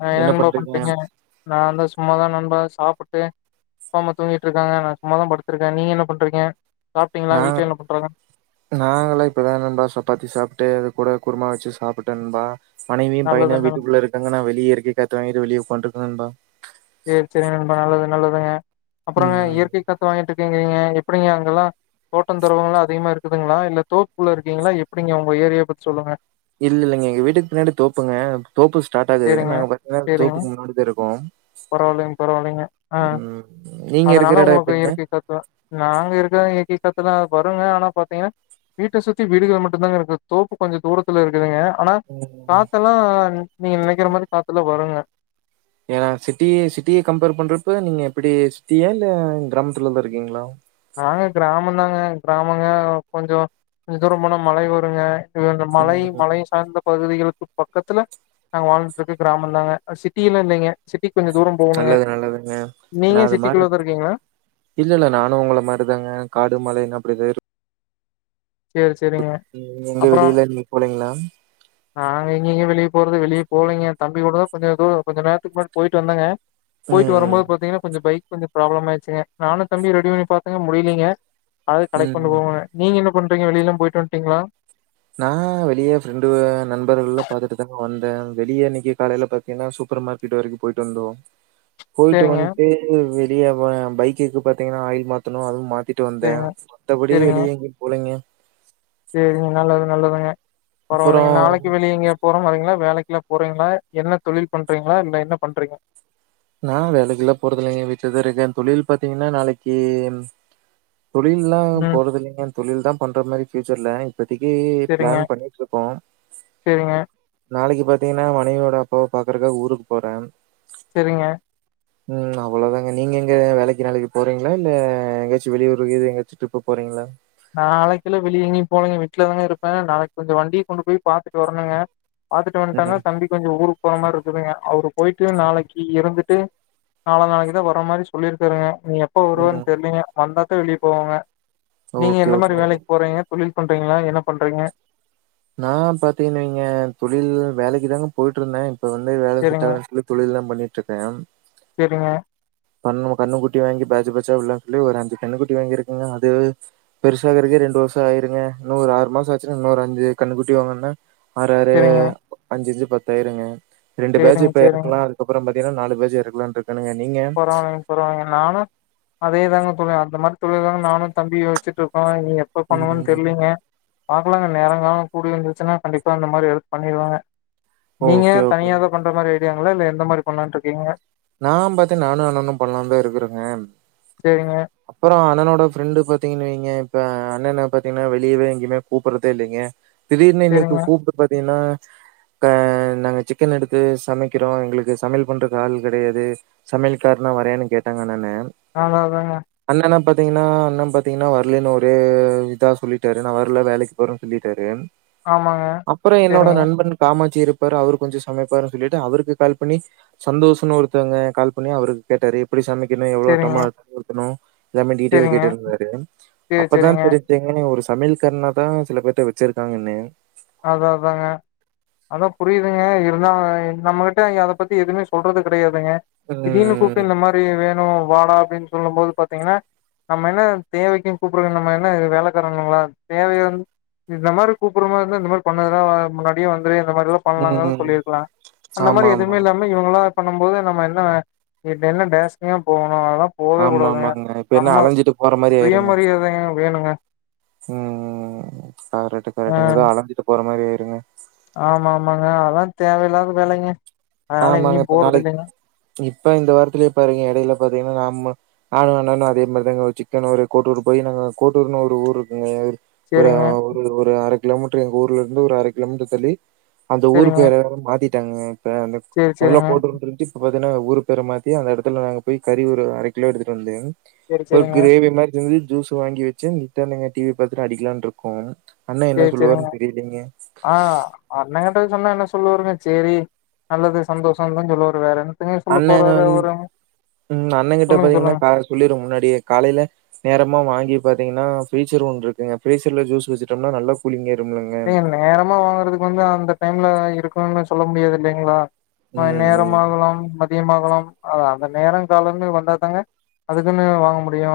அ என்னன்னபா பண்றீங்க நா வந்து சு சும்மாதா நண்பா சாப்புட்டே அப்பாம்மா தூங்கிட்டுருக்காங்க நா சும்மாதா படுத்துருக்கே நீங்க என்ன பண்றீங்க சாப்ட்டீங்களா? நாங வீட்ல என்ன பண்றாங்க? நாங்களா இப்பதா நண்பா சப்பாத்தி சாப்ட்டு அது கூட குருமா வச்சு சாப்புட்டே நண்பா மனைவியு நல்லது பையனு நல்லது வீட்டுக்குள்ள இருக்காங்க நா வெளியே இருக்க காத்து வாங்கிட்டு வெளியே உக்காட்ருக்கே நண்பா சேரி சேரி நண்பா நல்லது நல்லதுங்க அப்பறோங்க ம். இயற்கை காத்து வாங்கி இருங்கீங்க எப்படிங்க அங்கெல்லா தோட்ட தொறவங்கலா அதிகமா இருக்குதுங்களா இல்ல தோப்புள்ள இருக்கீங்களா எப்படிங்க உங்க ஏரியா பத்தி சொல்லுங்க இல்ல இல்லைங்க எங்க வீட்டுக்கு பின்னாடி தோப்புங்க தோப்பு ஸ்டார்ட் ஆகுது சேரிங்க நாங்க பாத்தீங்னா சேரிங்க தோப்புக்கு முன்னாடி தா இருக்கோ பரவால்லைங்க பரவால்லைங்க அஹ் நீங்க அதனால இருக்கிற இடம் ஒங்களுக்கு எப்படிங்க? இயற்கை காத்துதா நாங்க இருக்குற எக் க்டத்துலா வருங்க ஆனா பாத்தீங்கனா வீட்ட சுத்தி வீடுகள் மட்டுதாங்கருக்கு தோப்பு கொஞ்ச தூரத்துல இருக்குதுங்க ஆனா ம். காத்தெல்லா நீங்க நெனைக்கிற மாரி காத்தெல்லா வருங்க ஏனா சிட்டி சிட்டிய கம்பேர் பண்றப்ப நீங்க எப்பிடி சிட்டியா இல்ல கிராமத்துலதா இருக்கீங்ளா நாங்க கிராமந்தாங்க கிராமங்க கொஞ்சோ கொஞ்ச தூர போனா மலை வருங்க இது வந்து மலை மலை ம். சார்ந்த பகுதிகள் இப் பக்கத்துல நாங்க வாழ்ந்துட்டு இருக்க கிராமந்தாங்க அஹ் சிட்டியெல்லா இல்லைங்க சிட் நல்லது நல்லதுங்க நீங்க நாலு சிட்டிக்குள்ளதா மாடுருக்கு இருக்கீங்களா இல்ல இல்ல நானு ஒங்கள மாரி இப்டிதாங்க காடு மலைனு அப்டிதா இருக் சேரிஸ் உம் எங்க வெளியலா நீங்க போலைங்ளா நாங்க எங்கைங்க வெளிய போறது வெளிய போலைங்க தம்பி கூட தா கொஞ்ச துரோ கொஞ்ச நேரத்துக்கு முன்னாடி போய்ட்டு வந்தங்க போய்ட்டு ம், வரம்போது பாத்தீங்கனா கொஞ்ச பைக் கொஞ்ச ப்ராப்ளம் ஆயிர்ச்சுங்க நானு தம்பியு ரெடி பண்ணி பாத்தங்க முடியிலைங்க அது ம், கடைக்கு கொண்டு ம். போவோங்க நீங்க இன்னும் பண்றீங்க வெளியலா போயிட்டு வந்டீங்ளா நா வெளியே ஃப்ரெண்டுவ நண்பர்கள்ல பாத்துட்டு தாங்க வந்தே வெளிய இன்னைக்கு காலைல பாத்தீங்னா சூப்பர் மார்க்கெட் வரைக்கு போய்ட்டு வந்தோ போய்ட்டு சேரிங்க வன்ட்டு வெ ளியவே பைக்குக்கு பாத்தீங்னா ஆயில் மாத்தணு அது மாத் திட்டு வந்தே சேரிங்க மத்தபடி சேரிங்க வெளிய எங்கயு போலைங்க சேரிங்க நல்லது நல்லதுங்க பரவாலைங்க அப்புறம் நாளைக்கு வெளிய எங்கயு போறமாரிங்ளா வேலைக்லா போறீங்ளா என்ன தொழில் பண்றீங்ளா இல்ல என்ன பண்றீங்க நா வேலைக்குலா போறதில்லைங்க வீட்லதா இருக்க தொழில் பாத்தீங்னா நாளைக்கி தொழில்லா ம் போறதில்லைங்க தொழில் தா பண்ற மாரி ஃப்யூச்சர்ல இப்பதக்கி சேரிங்க ப்ளான் பண்ணிட்ருக்கோ சேரிங்க நாளைக்கு பாத்தீங்னா மனைவியோட அப்பாவ பாக்குறக்கா ஊருக்கு போரே செரிங்க உம் அவளோதாங்க நீங்க எங்க வேலைக்கு நாளைக்கு போறீங்ளா இல்ல எங்கயாச்சு வெளியூருகீரு எங்காச்சு ட்ரிப்பு போறீங்ளா நாளைக்குலா வெளிய எங்கயு போலைங்க விட்லதாங்க இருப்பே நாளைக்கு கொஞ்ச வண்டிய கொண்டு போய் பாத்துட்டு வர்ணுங்க பாத்துட்டு வந்ட்டாங்னா ம். தம்பிக் கொஞ்சோ ஊருக்கு போற மாரி இருக்குதுங்க அவருக் போயிட்டு நாளக்கி இருந்துட்டு நால நாளைக்கு தா வர மாரி சொல்லிருக்குறே இனி எப்ப ம். வருவார்னு தெர்லீங்க வந்தா [unintelligible] வெளிய போவோங்க நீங்க ஓகே, எந்த ஓகே. மாரி அதுவும் வேலைக் போறீங்க தொழில் பண்றீங்ளா என்ன பண்றீங்க நா பாத்திங்கன் வெய்ங்க தொழில் வேலைக்கு தாங்க போய்ட்ருந்தே இப்ப வந்து வேல சேரிங்க செட்டாகல சொல்லி தொழில் தா பண்ணிட்ருக்கே சேரிங்க பண்ணுவோ கண்ணுக்குட்டி வாங்கி பேட்ஜ் பேட்ஜா உட்லா சொல்லி ஒரு அஞ்சு கன்னு குட்டி வாங்கிருக்குங்க அது பெருசாகருக்கு ரெண்டு வர்ஷோ ஆயிருங்க இன்னு ஒரு ஆறு மாசோ வச்சுருந்து இன்னோரு அஞ்சு கன்னுகுட்டி வாங்னோன்ன ஆராறு சேரிங்க அஞ்சஞ்சு பத் தாய்ருங்க ரெண்டு பேஜு சேரிங்க இப்ப சேரிங்க எறக்கலா அதுக்கப்றம் பாத் தீனா நாலு பேஜ் எறக்கலான்ட்ருக்கானுங்க நீங்க பரவால்லீங் பரவால்லீங்க நானு அ தே தாங்க தோழர் அந்த மார் தொழிலதாங்க நானு தம்பியு வெச்சிட்ருக்கோ இனி எப்ப பண்ணுவோன்னு ம். தெரிலீங்க பாக்கலாங்க நேரங்காலோ கூடி வந்துருந்துச்சுன்னா கண்டிப்பா இந்த மாரி ஹெல்ப் பண்ணிருவாங்க நீங்க ஓகே, ஓகே. தனியாதா பண்ற மார் ஐ டியாங்களா இல்ல எந்த மாரி பண்லான்ட்ருக்கீங்க நா பாத்தீங் நானு அண்ணனு பண்லான்டு இருக்கறங்க சேரிங்க அப்பறோ அண்ணனோட ஃப்ரெண்டு் பாத்தீங்கன் வெய்ங்க இப்ப அண்ணென்ன பாத்தீங்ன்னா வெளியவே எங்கயுமே கூப்பட்றதே இல்லீங்க திடீர்னு இன்னைக்கு சேரிங்க கூப்ட்டு பாத்தீங்ன்னா க நாங்க சிக்கன் எடுத்து சமைக்கறோ எங்களுக்கு சமையல் பண்றக்கு ஆள் கெடையாது சமையல் காரனா வரயான்னு கேட்டாங்க அந்த அண்ண அதனால தாங்க ண்ணன பாத்தீங்கன்னா அண்ண பாத்தீங்கன்னா வர்லேனு ஒரு இதா சொல்லிட்டாரு நா வர்ல வேலைக்கு போறேனு சொல்லிட்டாரு ஆமாங்க அப்பறோ என்னோட சேரிங்க நண்பன் காமா ச்சி இருப்பாரு அவரு கொஞ்சோ சமைப்பாரு சொல்லிட்டு அவருக்கு கால் பண்ணி சந்தோஷுனு ஒருத்தவங்க கால் பண்ணி அவருக் கேட்டாரு எப்டி சமை பின்னு சேரிங்க எவ்ளோ [unintelligible] னு எல்லாமே டீட்டெய்ல் சேரிங்க கேட்டுருந்தாரு சேரி அப்ப தா சேரிங்க தெரின்ச்சுங்க [unintelligible] ஒரு சமைல் காரனா தா சில பேத்த வெச்சிருக்காங்கன்னு அதா அதாங்க அதா புரியிதுங்க இருந்தா அவ நம்மகிட்ட அத பத்தி எதுமே சொல்றது கெடையா ல்லங்க திடீர்னு கூப்ட்டு இந்த ம். மாரி வேணு வாடா அப்டின் சொல்லும் போது பாத்தீங்கன்னா நம்ம என்ன தேவைக்கு கூப்ட்ருக்கு நம்ம என்ன வேலக்காரனுங்களா தேவையாந்து இந்த மாரி கூப்பட்ற மார் ந்தா இந்த மாரி பண்ணாதடா முன்னாடியே வந் மொதலயே இந்த மாரில்லா பண்லாங்கன் ம். சொல்லிருக்கலா அந்த மாரி எதுமே ஆமாமா. இல்லாம இவங்களா பண்ணு போது நம்ம என்ன என்ன டேசனியா போணு ஆமா ஆமாங்க இப்ப என்ன அலஞ்சிட்டு போற மாரி ஆயிருங்க சுயமரியாதைங்க வேணுங்க உம் உம் உம் கரெட்டு ஆ கரெட்டுங்க ஏதோ அளஞ் போற மாரி ஆயிருங்க ஆமா ஆமாங்க அதா தேவயில்லக்கு வேலிங்க அதனால ஆமாங்க. எங்கேயு இப்ப போறது நாளைக்கு இல்லிங்க இப்ப இந்த வாரத்துலயே பாருங்க இடையில பாத்தீங்கன்னா நம்ம நானு அண்ணணு அதே மாரிதாங்க ஒரு சிக்கனூரு கோட்டூர் போய் நாங்க கோட்டூர்ன்னனு ஒரு ஊர் இருக்குங்க ஒரு அ சேரிங்க ஒரு இல்ல ஒரு அ கிலோமீட்டர் எங்க ஊர்ல இருந்து ஒரு அர கிலோமீட்டர் தள்ளி அந்த ஊரு சேரிங்க பெயரு வேர மாத்தி ட்டாங்க இப் சேரி அதெல்லா சேரிங்க போட்டுற பாத்திங்கன்னா ஊர் பேர மாத்தி அந்த எடத்துல நாங்க போய் கறி ஒரு அர கிலோ எடுத்துட்டு வந்து சேரி ஒரு சேரிங்க கிரேவி மாரி செஞ் ஜூஸ்சு வாங்கி வெச்சு [unintelligible] டிவி பாத்திட்டு அடிக்கலான்னு இருக்கோங்க சேரி சேரிங்க ஆஹ் அண்ண என்ன கேட்டா என்ன சொ சொல்ல வாருங்க சேரி நல்லது சந்தோஷம்னு தா சொல்லுவாரு வேற என்னத்தங்க சொல்ல அண்ணன் போறாரு வந்து அவரு உம் அண்ணன் கிட்ட சொல்லுங்க சொல்லுங்க பாத்தீங்கன்னா சொல்லிருவோ முன்னாடி காலையில நேரமா வாங்கி பாத்தீங்கன்னா ஃபிரீச்சர் ஒன்னு இருக்கு ஃபிரிசர் ல ஜூஸ் வெச்சுட்டோம்னா நல்லா கூலி்ங் ஆயிருங் நீங்க நேரமா வாங்கறதுக்கு வந்து அந்த டைம்ல இருக்கு சொல்ல முடியாது இல்லிங்களா ஆ ம், ம். நேரமாகலாம் மதியமாகலாம் அத அந்த நேரம் காலனு வந்தா தாங்க அதுக்குன்னு வாங்க முடியு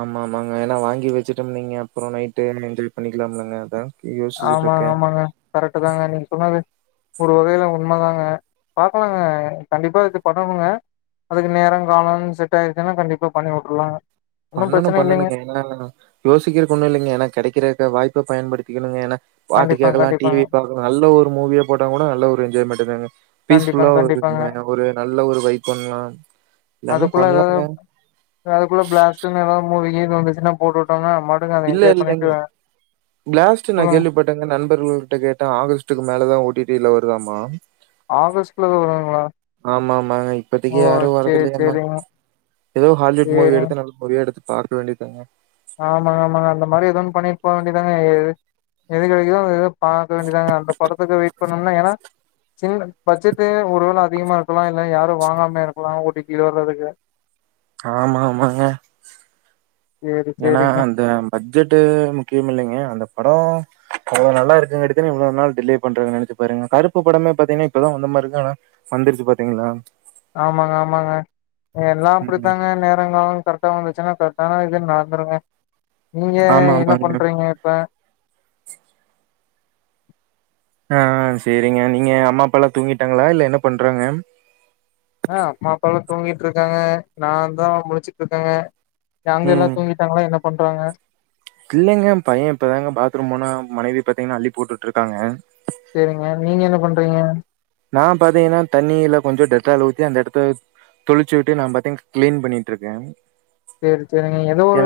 ஆமா ஆமாங்க ஏன்னா வாங்கி வெச்சுட்டோம்னு வைங்க அப்புறம் நைட்டு என்ஜாய் பண்ணிக்கலாம்லங்க அதா ஆமாங்க ஆமாங்க கரெக்ட் தாங்க நீங்க சொன்னது ஒரு வகையில உண்மதாங்க பாக்கலாங்க கண்டிப்பா இது பண்ணணுங்க அதுக்கு நேரம் காலம் செட் ஆயிடுச்சன்னா கண்டிப்பா பண்ணி வுட்டுரலாங்க பண்ணணும் பண்ணணுங்க ஏன்னா யோசிக்கிறதுக்கு ஒன்னு இல்லிங்க எனக்கு கெடைக்கிற வாய்ப்ப பயன்படுத்தி த்திகனுங்க பாட்டு கண்டிப்பாங்க கேட்கலா கண்டிப்பாங்க டிவி பாக்கலா நல்ல ஒரு மூவியா போட்டா கூட நல்ல ஒரு என்ஜாய்மெண்ட் தாங்க பீஸ்ஃபுல்லா கண்டிப்பாங்க கண்டிப்பாங்க இருக்குங்க ஒரு நல்ல ஒரு வைப் பண்ணலா எல்லாமே அதுக்குள்ள ஏதாவது பண்ணலாங்க [unintelligible] [unintelligible] போட்டு விட்டோங்க இல்ல இல்லங் பிலாஸ்ட் நான் சொல்லுங்க கேள்விப்பட்டேங்க நண்பர் ஒரு கிட்ட கேட்டேன் ஆகஸ்ட்டுக்கு மேலதா ஓ டி டி ல வருதாமா ஆகஸ்ட்ல வருங்களா ஆமா ஆமாங்க ஓ இப்பத்திக்கு யாரும் வர்து சேரி இல்லங்மங் சேரிங்க ஏதோ ஹாலிவுட் மூவி சேரிங்க எடுத்து நல்ல மூவியா எடுத்து பார்க்க வேண்டிதாங்க ஆமாங்க ஆமாங்க அந்த மாரி எதுவுன்னு பண்ணிட்டு போக வேண்டியதாங்க எது எது கிடைக்குதோ எதவும் பார்க வேண்டியதாங்க அந்த படத்துக்கு வெயிட் பண்ணும்ம்னா ஏன்னா சின்ன பட்ஜெட்டு் ஒரு வேளை அதிகமா இருக்கலாம் இல்ல யாரும் வாங்காமே இருக்கலாம் ஓ டி டி ல வர்றதுக்கு ஆமா ஆமாங்க சேரி ஏன்னா சேரிங்க அந்த பட்ஜெட்டு முக்கியம் இல்லைங்க அந்த படோ அத நல்லாருக்கங்காட்டி தான இவ்ள நாளு டிலே பண்றாங்க நெனச்சு பாருங்க கருப்பு படமே பாத்தீங்கன்னா இப்பதான் வந்த மாரி இருக்கு ஆனா வந்துருச்சு பாத்தீங்களா ஆமாங்க ஆமாங்க எல்லாம் ம். அப்புடித்தாங்க நேரங்காலம் கரெக்டா வந்துச்சுன்னா கரட்டான இது நடந்துருங்க நீங்க ஆமா, என்ன ஆமாங்க. பண்றீங்க இப்ப ஆ சரிங்க நீங்க அம்மா அப்பா எல்லாம் தூங்கிட்டாங்களா இல்ல என்ன பண்றாங்க ஆஹ் அம்மா அப்பாலாம் தூங்கிட்டு இருக்காங்க நா தான் முழிச்சிட்டு இருக்கேங்க அங்க எல்லா உம் தூங்கிட்டாங்களா என்ன பண்றாங்க பிள்ளைங்க பையன் இப்பதாங்க பாத்ரூம் போனா மனைவி இப்ப பாத்தீங்கன்னா அள்ளி போட்டு இருக்காங்க செரிங்க நீங்க என்ன பண்றீங்க நா பாத்தீங்கன்னா தண்ணியில கொஞ்சம் டெட்டால் ஊத்தி அந்த இடத்த தொளிச்சு விட்டு நான் பாத்தீங்கன்னா கிளீன் பண்ணிட்டு இருக்கேன் செரி செரிங்க ஏதோ ஒரு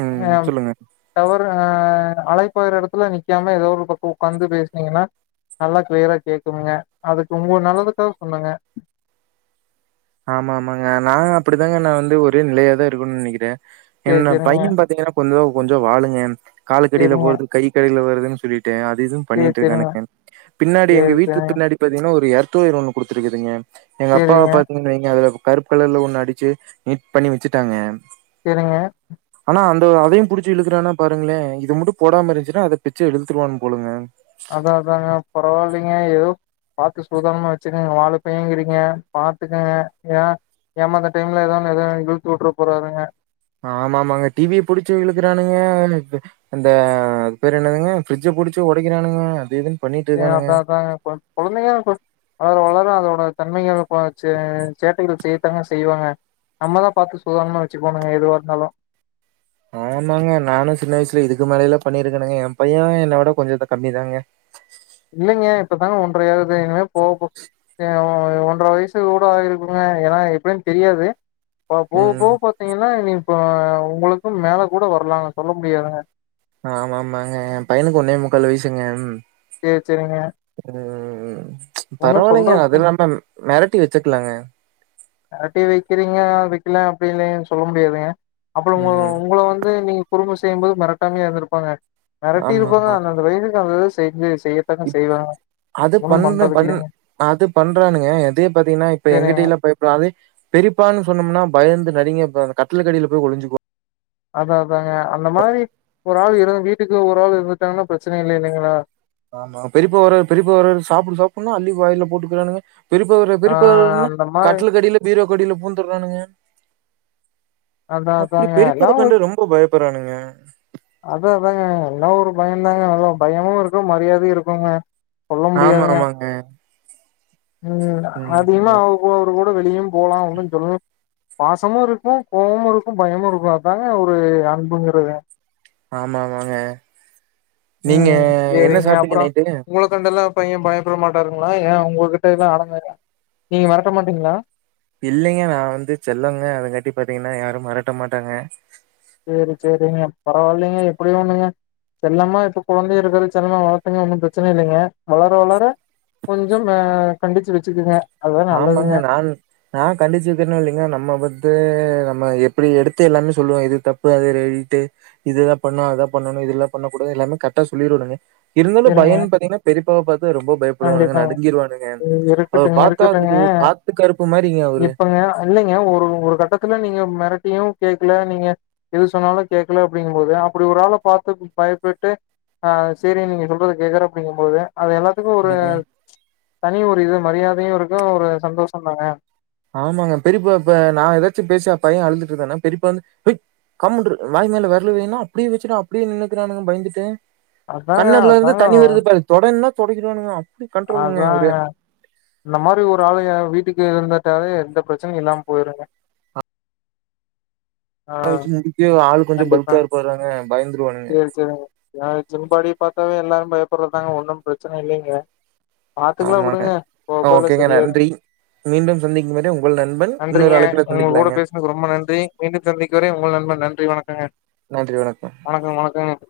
ம் ஹ சொல்லுங்க. டவர் ஆஹ் அழைப் வாய்ர இடத்துல நிக்காம ஏதோ ஒரு பக்கம் உட்காந்து பேசினீங்கனா நல்லா கிளியரா கேக்குங்க அதுக்கு உங்க நல்லதுக்காக சொன்னேங்க ஆமா ஆமாங்க நான் அப்டிதாங்க நா வந்து ஒரே நிலையா தான் இருக்கணு நினைக்கிறே சேரி என்ன சேரிங்க பையன் பாத்தீங்கன்னா கொள் கொஞ்சோ வாளுங்க காலுக் கடில சேரிங்க போறது கை கடில ப் தன் சுலி தெதா துவு சேரி பண்ணிட்டு சேரிங்க இருக்கீங்க பின்னாடி எங்க சேரி வீட்டுக்கு சேரிங்க பின்னாடி பாத்தீங்கன்னா ஒரு ஏரோ தூயர் ஒன்னு குடுத்துருக்குங்க எங்க அப்பாவ சேரிங்க பத் ங்க அதுல கருப்பு கலர்ல ஒண்ணு அடிச்சு நீட் பண்ணி வச்சுட்டாங்க செரிங்க ஹ அந்த அதையு புடிச்சு இழுக்குறோனா பாருங்களே இத மட்டும் போடாமல் இருந்துச்சுன்னா அதை பிச்சு எடுத்துடுவான் போலுங்க அதான் அதாங்க பரவாயில்லைங்க ஏதோ பார்த்து சூதானமா வச்சுக்கோங்க வாலு பையன் என்கிறீங்க பாத்துக்கங்க ஏ ஏமாந்த டைம்ல ஏதாவது எத இழுத்து விட்டுற போறாங்க ஆமா ஆமாங்க டிவிய புடிச்சு விழுக்கறானுங்க இந்த அது பேரு என்னதுங்க பிரிட்ஜ் புடிச்சு உடைக்கிறாங்க அது எதுன்னு அதான் அதாங்க குழந்தைங்க வளர வளர அதோட தன்மைகள் பாசு சேட்டைகள் செய்யதா செய்வாங்க நம்மதா பார்த்து சூதானமா வச்சுக்கணுங்க எதுவா இருந்தாலும் ஆமாங்க நானும் சின்ன வயசுல இதுக்கு மேலலாம் பண்ணிருக்கனுங்க என் பையன் என்னை விட கொஞ்சோம் இத கம்மிதாங்க இல்லைங்க இப்பதாங்க ஒன்றையாவது இனிமே போகோ ஒன்றரை வயசு கூட ஆகிருக்குங்க ஏன்னா எப்டி னு தெரியாது ம். போகப்போக பார்த்தீங்கன்னா நீ இப்போ உங்களுக்கும் மேல கூட வரலாங்க சொல்ல முடியாதுங்க ஆ ஆமா ஆமாங்க என் பையனுக்கு ஒன்னே முக்கால் வயசுங்க சேரி சேரிங்க ம் ஒன்னு பரவாயில்லைங்க சொல்றக்கு அதுல்லாம மிரட்டி வச்சுக்கலாங்க டிவி வைக்கிறீங்க வைக்கல அப்படின்னு சொல்ல முடியாதுங்க அப்புறம் ம். உங்களை வந்து நீ குறும்பு செய்யும் போது மிரட்டாமையா இருந்திருப்பாங்க மிரட்டி இருப்பாங்க ஆமாமா. அந்த அந்த வயசுக்கு அந்த செஞ்சு செய்யத்தக்க செய்வாங்க அது ஒன்னும் பண்ற பண்றதுக்கு பண் இல்லைங்க அது பண்றானுங்க அதே பாத்தீங்கனா இப்ப சரிங்க எங்கிட்டீல பய ப்ராவெ பெரியப்பான்னு சொன்னொமுனா பயந்து நடுங்கி அப்ப அந்த கட்டுலுக்கடில போய் ஒளுஞ்சுக்குவோ அதாஅதாங்க அந்த மாரி ஒரு ஆள் இரு வீட்டுக் கு ஒரு ஆள் இருந்துட்டாங்னா ப்ரச்சன இல்ல இல்லெங்களா ஆமா பெரிப்பா வரா பெரிப்பா வராரு சாப்புடு சாப்புன்னா அள்ளி வாய்ல போட்டுக்குறானுங்க பெரிப்பா வரா ஆ பெரிப்பா வராருனு அந்த மாரி கட்லுக்கடில பீரோக்கடில பூந்துர்றானுங்க அதா அப்டி அதாங்க பெரிப்பாவ கண்டு ரொம்ப பயப் புறானுங்க அதாஅ தாங்க எல்லா ஒரு பயந்தாங்க நல்ல பயமு இருக்கு மரியாதை இருக்குங்க சொல்ல ஆமா முடியாதுங்க ஆமாங்க ம் அதிமா ம். ஓரு ஒ ஆ வெளியும் போலா ஒன்னுஞ் சொல் பாசமுருக்கூ கோவமுருக்கூ பயமுருக்கூ அதாங்க ஒரு அன்புங்குறதே ஆமாமாங்க ம் சேரிங்க அப்பறோ உங்களுக்கண்டெல்லா பைய பயப்பட மாட்டாருங்ளா ஏ உங்ககிட்டைல்லா அடங்க நீங்க மெரட்ட மாட்டீங்ளா இல்லெங்க நா வந்து செல்லங்க அதங்கட்டி பாத்தீங்கனா யாரும் மரட்ட மாட்டாங்க சேரி சேரிங்க பரவால்லேங்க எப்புடியோ ஒண்ணுங்க செல்லமா இப்ப கொழந்தைய இருக்கது செல்லமா வளத்தங்க ஒன்னும் ப்ரச்சன இல்லெங்க வளர வளர கொஞ்சம் ஆ கண்டுச்சு வச்சுக்குங்க அதுதா ஆமாங்க நல்லதுங்க நான் நா கண்டுச்சுதினொ இல்லெங்கொ நம்ம பத்து வம் ம எப்புடி எடுத்து எல்லாமே சொல்லுவோ இது தப்பு அது ரைட்டு இதித பண்ணா அத பண்ணணு இதில்லா பண்ணகூடாது எல்லாமே கர்டா சொல்லிருவேனுங்க இருந்தாலும் சேரிங்க பயன் பாத்தீங்னா பெரிப்பாவ பாத்து ரொம்ப பயப்புடுவானுங்க நடுங்கிருவானுங்க அவர பாத் கட்டுங்க இப்பங்க இல்லங்க ஒரு ஒரு கட்டத்துல நீங் க மெரட்டியு கேக்கல நீங்க எது சொன்னாலு கேக்கல அப்டிங்கும்போது அப்புடி ஒரு ஆள பாத்து பயப்புட்டு ஆ சேரி நீங்க சொல்றத கேக்குற அப்டிங்கும்போது அது எல்லாத்துக்கு ஒரு ம் தனி ஒ ரு இது மரியாதையு இருக்கு ஒரு சந்தோஷம் தாங்க ஆமாங்க பெரிப்பா இப்ப நா எதாச்சு பேசி பைய அழுதுட்ருந்தானா பெரிப்பா வந்து ஹொய் கம்முண்டுரு வாய் மேல வெர்ல வைனா அப்டியே வச்சுட்டு அப்டியே நின்னுக்குறானுங்க பயந்துட்டே அதாங்க கண்லர்லருந்து அதாங்க தண்ணி வருது பாரு தொடன்னா தொடக்கிறானுங்கா அதாங்க இந்த மாரி ஒரு ஆளய வீட்டுக் இருந்துட்டாவே எந்த ப்ரச்சனையு இல்லாம் போயிருங்க ஆ [unintelligible] முடிக்க ஆள் கொஞ்சம் பல்கா கண்டிப்பாங்க இருப்பாறாங்க பயந்துருவானுங்க சேரி சேரிங்க ஆ ஜிம் பாடி பாத்தாவே எல்லாரும் பயப்பர்றதாங்க ஒன்னும் ப்ரச்சன இல்லிங்க பாத்துக்கலா ஆமாங்க வுடுங்க போ போல்லா ஓகேங்க சரியாரு நன்றி மீண்டும் சந்திக்கும் வரை உங்கள் நண்பன் நன்றிங்க இன்னொரு அழைப்புல உங்க கூட சந்திக்கலாங்க பேசுனதுகு ரொம்ப நன்றி மீண்டும் சந்திக்கு வரை உங்கள் நண்பன் நன் நன்றி வணக்கங்க வணக்கம் வணக்கம்